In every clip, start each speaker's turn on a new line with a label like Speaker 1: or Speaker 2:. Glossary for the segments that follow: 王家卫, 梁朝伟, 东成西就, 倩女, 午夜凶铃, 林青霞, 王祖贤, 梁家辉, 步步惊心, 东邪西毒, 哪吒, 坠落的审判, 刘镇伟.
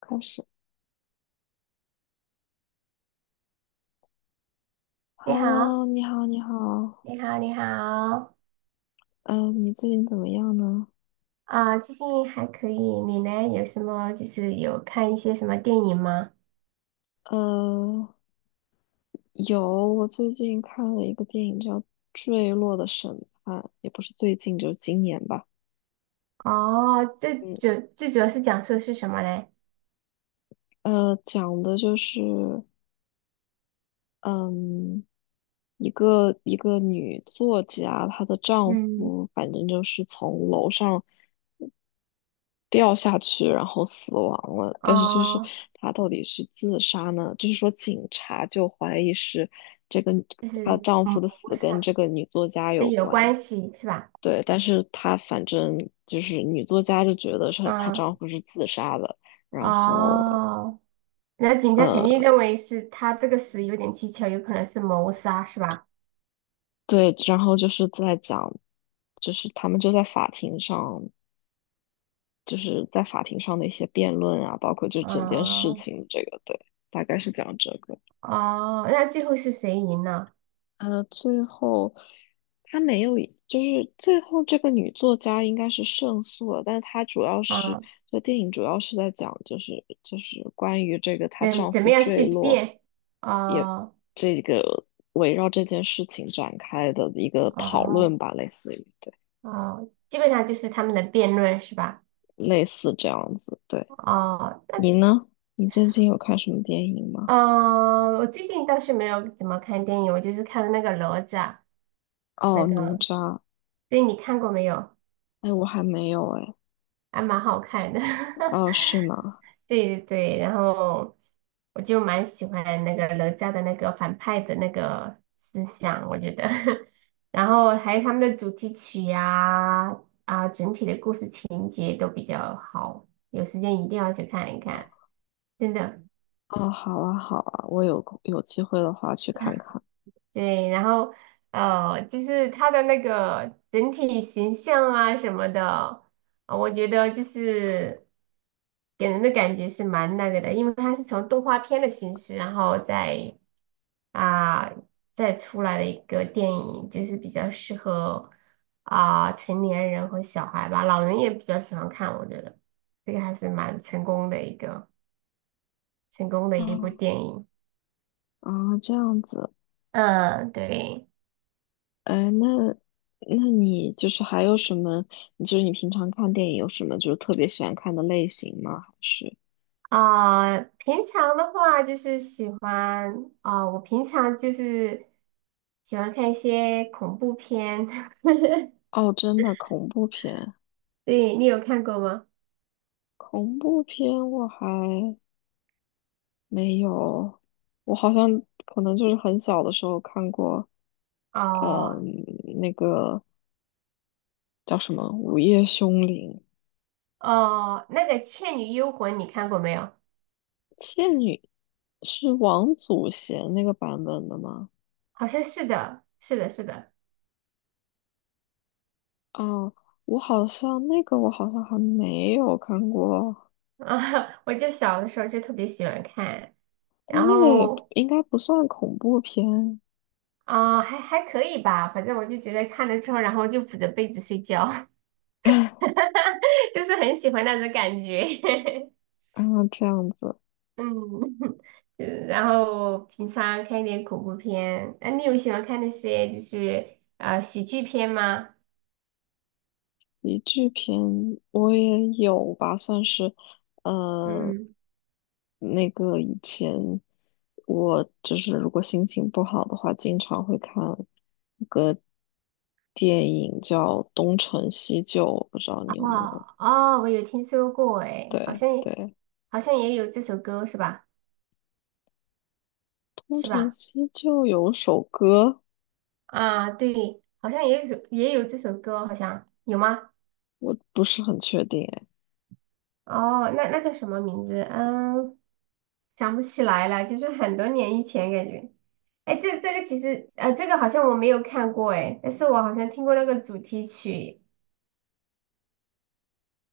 Speaker 1: 开始
Speaker 2: 你好，
Speaker 1: ，Hello，你好，你好，
Speaker 2: 你好，你好
Speaker 1: 嗯，你最近怎么样呢？
Speaker 2: 啊，最近还可以，你呢？有什么就是有看一些什么电影吗？
Speaker 1: 呃，有，我最近看了一个电影叫《坠落的审判》，也不是最近，就是今年吧。
Speaker 2: 哦，最
Speaker 1: 嗯，
Speaker 2: 主最主要是讲述的是什么嘞？
Speaker 1: 讲的就是，嗯，一个女作家，她的丈
Speaker 2: 嗯，
Speaker 1: 夫反正就是从楼上掉下去，然后死亡了。但是就是
Speaker 2: 哦，
Speaker 1: 她到底是自杀呢？就是说警察就怀疑是这个
Speaker 2: 就
Speaker 1: 她
Speaker 2: 是
Speaker 1: 丈夫的
Speaker 2: 不
Speaker 1: 死
Speaker 2: 是
Speaker 1: 跟
Speaker 2: 啊，
Speaker 1: 这个女作家有
Speaker 2: 跟有
Speaker 1: 关。
Speaker 2: 关系是吧？
Speaker 1: 对，但是她反正就是女作家就觉得是她
Speaker 2: 嗯，
Speaker 1: 丈夫是自杀的，然后
Speaker 2: 哦，那警察肯定认
Speaker 1: 呃，
Speaker 2: 为是他这个死有点蹊跷，有可能是谋杀是吧？
Speaker 1: 对，然后就是在讲，就是他们就在法庭上，就是在法庭上的一些辩论啊，包括就整件事
Speaker 2: 哦
Speaker 1: 情这个，对，大概是讲这个。
Speaker 2: 哦，那最后是谁赢了？
Speaker 1: 最后她没有，就是最后这个女作家应该是胜诉了，但是她主要是，
Speaker 2: 啊，
Speaker 1: 这电影主要是在讲，就是关于这个她
Speaker 2: 怎
Speaker 1: 丈
Speaker 2: 怎
Speaker 1: 夫
Speaker 2: 么样
Speaker 1: 坠
Speaker 2: 去
Speaker 1: 落，
Speaker 2: 辩？
Speaker 1: 也
Speaker 2: 哦
Speaker 1: 这个围绕这件事情展开的一个讨论
Speaker 2: 哦。
Speaker 1: 吧，类似于对，
Speaker 2: 哦，基本上就是他们的辩论是吧？
Speaker 1: 类似这样子。对，
Speaker 2: 哦，
Speaker 1: 你呢？你最近有看什么电影吗？
Speaker 2: 嗯、我最近倒是没有怎么看电影，我就是看了那个哪吒，那
Speaker 1: 哦，哪
Speaker 2: 个，
Speaker 1: 吒。
Speaker 2: 对你看过没有？
Speaker 1: 哎，我还没有哎。
Speaker 2: 还蛮好看的，
Speaker 1: 哦，是吗？
Speaker 2: 对对对，然后我就蛮喜欢那个哪吒的那个反派的那个思想，我觉得，然后还有他们的主题曲呀、啊，整体的故事情节都比较好，有时间一定要去看一看，真的。
Speaker 1: 哦，好啊，好啊，我有空有机会的话去看看。
Speaker 2: 对，然后就是他的那个整体形象啊什么的，我觉得就是给人的感觉是蛮那个的，因为他是从动画片的形式，然后啊、再出来的一个电影，就是比较适合成年人和小孩吧，老人也比较喜欢看，我觉得这个还是蛮成功的一部
Speaker 1: 哦，
Speaker 2: 电影。
Speaker 1: 啊，这样子，
Speaker 2: 嗯，对。
Speaker 1: 哎，那你就是还有什么？你就是你平常看电影有什么就是特别喜欢看的类型吗？还是
Speaker 2: 啊、平常的话就是喜欢啊、我平常就是喜欢看一些恐怖片，
Speaker 1: 哦，真的恐怖片？
Speaker 2: 对，你有看过吗？
Speaker 1: 恐怖片我还没有，我好像可能就是很小的时候看过，嗯，
Speaker 2: 哦
Speaker 1: 那个叫什么《午夜凶铃》，
Speaker 2: 哦，那个《倩女幽魂》你看过没有？
Speaker 1: 倩女是王祖贤那个版本的吗？
Speaker 2: 好像是的，是的，是的，
Speaker 1: 哦，我好像还没有看过，
Speaker 2: 啊，我就小的时候就特别喜欢看，
Speaker 1: 但
Speaker 2: 然
Speaker 1: 那个也不
Speaker 2: 后
Speaker 1: 应该不算恐怖片。
Speaker 2: 还可以吧，反正我就觉得看了之后，然后就捂着被子睡觉，就是很喜欢那种感觉。
Speaker 1: 啊，这样子，
Speaker 2: 嗯，嗯然后平常看一点恐怖片。那你有喜欢看那些就是喜剧片吗？
Speaker 1: 喜剧片我也有吧，算是，呃，
Speaker 2: 嗯，
Speaker 1: 那个以前我就是如果心情不好的话，经常会看电影叫《东成西就》，我不知道你有没有？
Speaker 2: 哦哦，我有听说过诶，好
Speaker 1: 对
Speaker 2: 像也
Speaker 1: 对，
Speaker 2: 好像也有这首歌是吧？
Speaker 1: 《东
Speaker 2: 是
Speaker 1: 成
Speaker 2: 吧？
Speaker 1: 西就》有首歌，
Speaker 2: 啊，对，好像也有这首歌，好像有吗？
Speaker 1: 我不是很确定哎。
Speaker 2: 哦，那叫什么名字？嗯，想不起来了，就是很多年以前感觉。哎，这个其实这个好像我没有看过诶，但是我好像听过那个主题曲。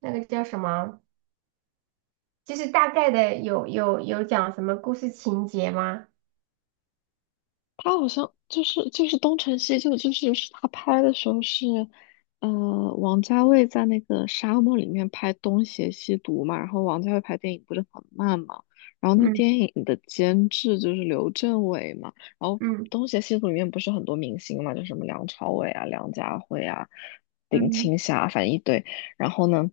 Speaker 2: 那个叫什么？就是大概的有讲什么故事情节吗？
Speaker 1: 他好像就是《东成西就》，就是是他拍的时候是，呃，王家卫在那个沙漠里面拍《东邪西毒》嘛，然后王家卫拍电影不是很慢嘛，然后那
Speaker 2: 嗯
Speaker 1: 电影的监制就是刘镇伟嘛，然后
Speaker 2: 嗯
Speaker 1: 《东邪西毒》里面不是很多明星嘛，就什么梁朝伟啊、梁家辉啊、林
Speaker 2: 嗯，
Speaker 1: 青霞，反正一堆，然后呢，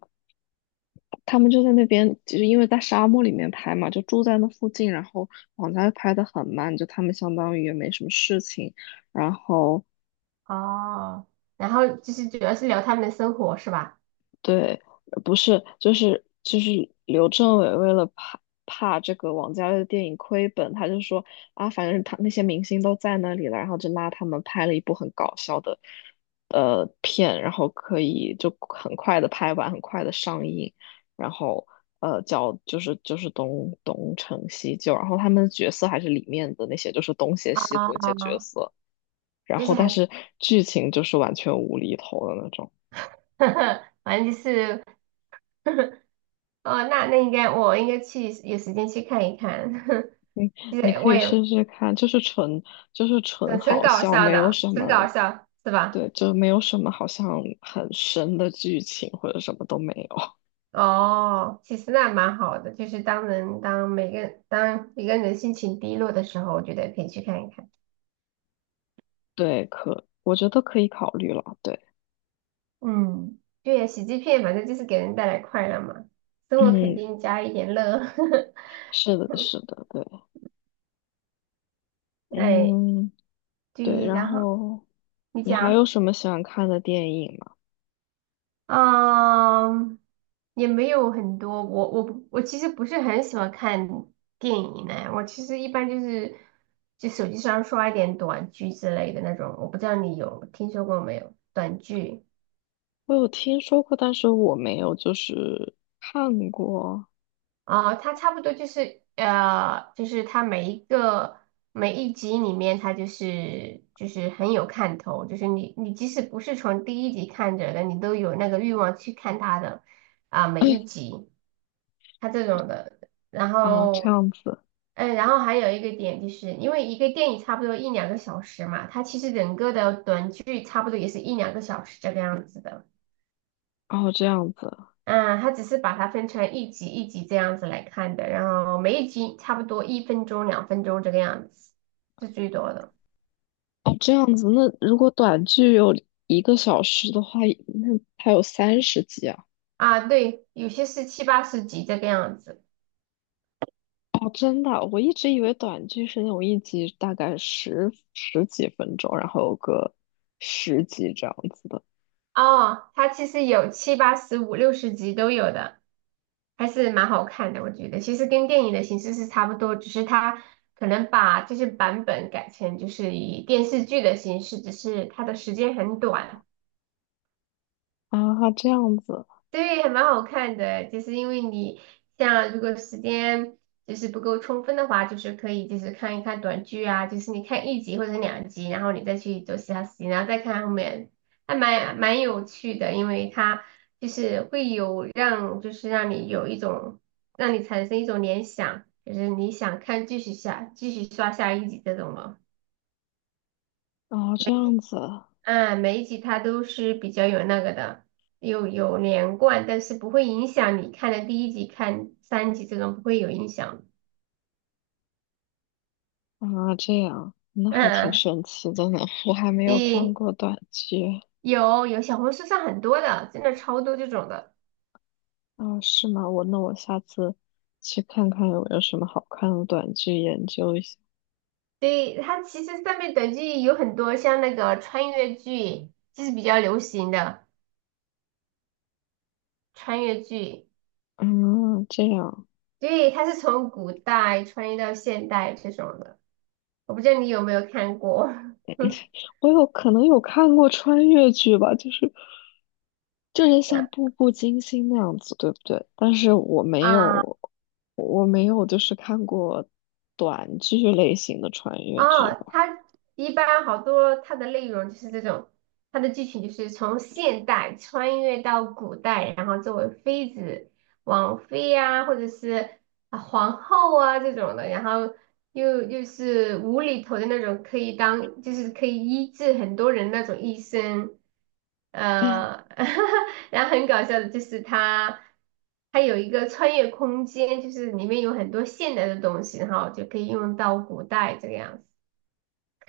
Speaker 1: 他们就在那边，其实因为在沙漠里面拍嘛，就住在那附近，然后网家拍的很慢，就他们相当于也没什么事情，然后
Speaker 2: 哦，然后就是主要是聊他们的生活是吧？
Speaker 1: 对，不是，就是刘镇伟为了怕这个王家卫的电影亏本，他就说啊，反正他那些明星都在那里了，然后就拉他们拍了一部很搞笑的片，然后可以就很快的拍完，很快的上映，然后叫就是东成西就，然后他们的角色还是里面的那些就是东邪西毒那些角
Speaker 2: 哦，
Speaker 1: 色，然
Speaker 2: 就
Speaker 1: 后
Speaker 2: 是还
Speaker 1: 但
Speaker 2: 是，
Speaker 1: 是剧情就是完全无厘头的那种。
Speaker 2: 反正就是，哦，那我应该去有时间去看一看，就
Speaker 1: 你
Speaker 2: 是
Speaker 1: 可
Speaker 2: 我
Speaker 1: 以
Speaker 2: 也
Speaker 1: 试试看，就是纯
Speaker 2: 很
Speaker 1: 好
Speaker 2: 搞
Speaker 1: 笑，
Speaker 2: 笑
Speaker 1: 没有
Speaker 2: 的，
Speaker 1: 什
Speaker 2: 很搞
Speaker 1: 么，
Speaker 2: 笑是吧？
Speaker 1: 对，就没有什么好像很深的剧情或者什么都没有。
Speaker 2: 哦，其实那蛮好的，就是当人当每个当一个人心情低落的时候，我觉得可以去看一看。
Speaker 1: 对，可我觉得可以考虑了。对，
Speaker 2: 嗯，对呀，喜剧片反正就是给人带来快乐嘛，生活肯
Speaker 1: 嗯，
Speaker 2: 定加一点乐。
Speaker 1: 是的，是的，对，
Speaker 2: 哎，
Speaker 1: 嗯，对。
Speaker 2: 对，
Speaker 1: 然
Speaker 2: 然后
Speaker 1: 后
Speaker 2: 你
Speaker 1: 你还有
Speaker 2: 讲，
Speaker 1: 什么喜欢看的电影吗？
Speaker 2: 嗯，也没有很多，我其实不是很喜欢看电影呢，我其实一般就手机上刷一点短剧之类的那种，我不知道你有听说过没有，短剧。
Speaker 1: 我有听说过，但是我没有就是看过
Speaker 2: 啊，它差不多就是就是它每一集里面，它就是很有看头，就是你即使不是从第一集看着的，你都有那个欲望去看它的每一 集，它这种的。然
Speaker 1: 啊，这
Speaker 2: 后，
Speaker 1: 样子，
Speaker 2: 然后还有一个点就是，因为一个电影差不多一两个小时嘛，它其实整个的短剧差不多也是一两个小时这个样子的。
Speaker 1: 哦，这样子。
Speaker 2: 嗯，它只是把它分成一集一集这样子来看的，然后每一集差不多一分钟、两分钟这个样子，是最多的
Speaker 1: 哦，这样子，那如果短剧有一个小时的话，那还有三十集啊？
Speaker 2: 啊。对，有些是七八十集这个样子。
Speaker 1: 哦，真的，我一直以为短剧是那种一集大概十几分钟，然后有个十集这样子的
Speaker 2: 哦，它其实有七八十、五六十集都有的，还是蛮好看的，我觉得。其实跟电影的形式是差不多，只是它可能把这些版本改成就是以电视剧的形式，只是它的时间很短。
Speaker 1: 啊，这样子
Speaker 2: 对，还蛮好看的，就是因为你像如果时间就是不够充分的话，就是可以就是看一看短剧啊，就是你看一集或者两集，然后你再去做其他事情，然后再看后面，还蛮有趣的，因为它就是会有让就是让你有一种让你产生一种联想，就是你想看继续刷下一集这种了。
Speaker 1: 啊，这样子
Speaker 2: 嗯，每一集它都是比较有那个的，有连贯，但是不会影响你看的第一集、看三集这种不会有影响。
Speaker 1: 啊，这样，那还挺
Speaker 2: 嗯，
Speaker 1: 神奇的呢。我还没有看
Speaker 2: 对，
Speaker 1: 过短剧
Speaker 2: 有小红书上很多的，真的超多这种的。
Speaker 1: 啊，是吗？我那下次去看看有没有什么好看的短剧，研究一下。
Speaker 2: 对，它其实上面短剧有很多，像那个穿越剧，就是比较流行的穿越剧。
Speaker 1: 嗯，这样。
Speaker 2: 对，它是从古代穿越到现代这种的，我不知道你有没有看过。
Speaker 1: 我有可能有看过穿越剧吧，就是就是像《步步惊心》那样子，对不对？但是我没
Speaker 2: 啊
Speaker 1: 有，我没有就是看过短剧类型的穿越剧
Speaker 2: 哦，
Speaker 1: 吧。
Speaker 2: 它一般好多它的内容就是这种，它的剧情就是从现代穿越到古代，然后作为妃子、王妃呀、或者是皇后啊这种的，然后又是无厘头的那种，可以当就是可以医治很多人那种医生，呃，然后很搞笑的就是它。它有一个穿越空间，就是里面有很多现代的东西，然后就可以用到古代这个样子。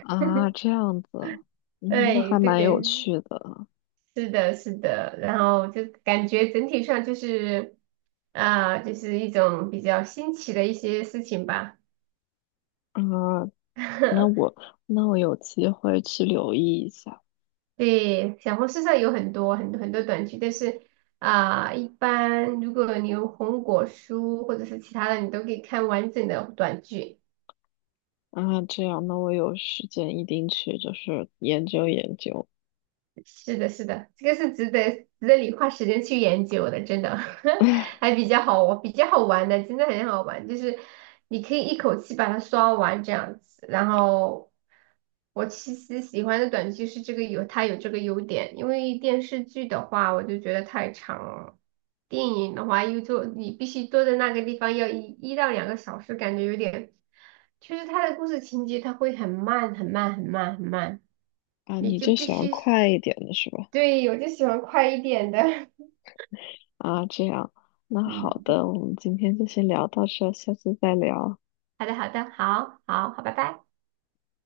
Speaker 1: 啊，这 样子啊，嗯，那
Speaker 2: 对
Speaker 1: 还
Speaker 2: 对
Speaker 1: 蛮有
Speaker 2: 对，
Speaker 1: 趣的啊。
Speaker 2: 是的，是的，然后就感觉整体上就是一种比较新奇的一些事情吧。
Speaker 1: 那我 那我有机会去留意一下
Speaker 2: 对，小红书上有很多很多很多短剧，但是一般如果你有红果书或者是其他的，你都可以看完整的短剧。
Speaker 1: 啊。这样，那我有时间一定去，就是研究研究。
Speaker 2: 是的，是的，这个是值得你花时间去研究的，真的
Speaker 1: 哎，
Speaker 2: 还比较好玩，比较好玩的，真的很好玩。就是你可以一口气把它刷完这样子。然后我其实喜欢的短剧有这个优点，因为电视剧的话我就觉得太长了，电影的话你必须坐在那个地方要一到两个小时，感觉有点，就是它的故事情节它会很慢很慢很慢很慢，
Speaker 1: 啊，
Speaker 2: 你
Speaker 1: 你
Speaker 2: 就
Speaker 1: 就
Speaker 2: 必
Speaker 1: 喜欢
Speaker 2: 须。
Speaker 1: 快一点的是吧？
Speaker 2: 对，我就喜欢快一点的。
Speaker 1: 啊，这样，那好
Speaker 2: 嗯，
Speaker 1: 的，我们今天就先聊到这儿下次再聊。
Speaker 2: 好的，好的，好，好，好，拜拜。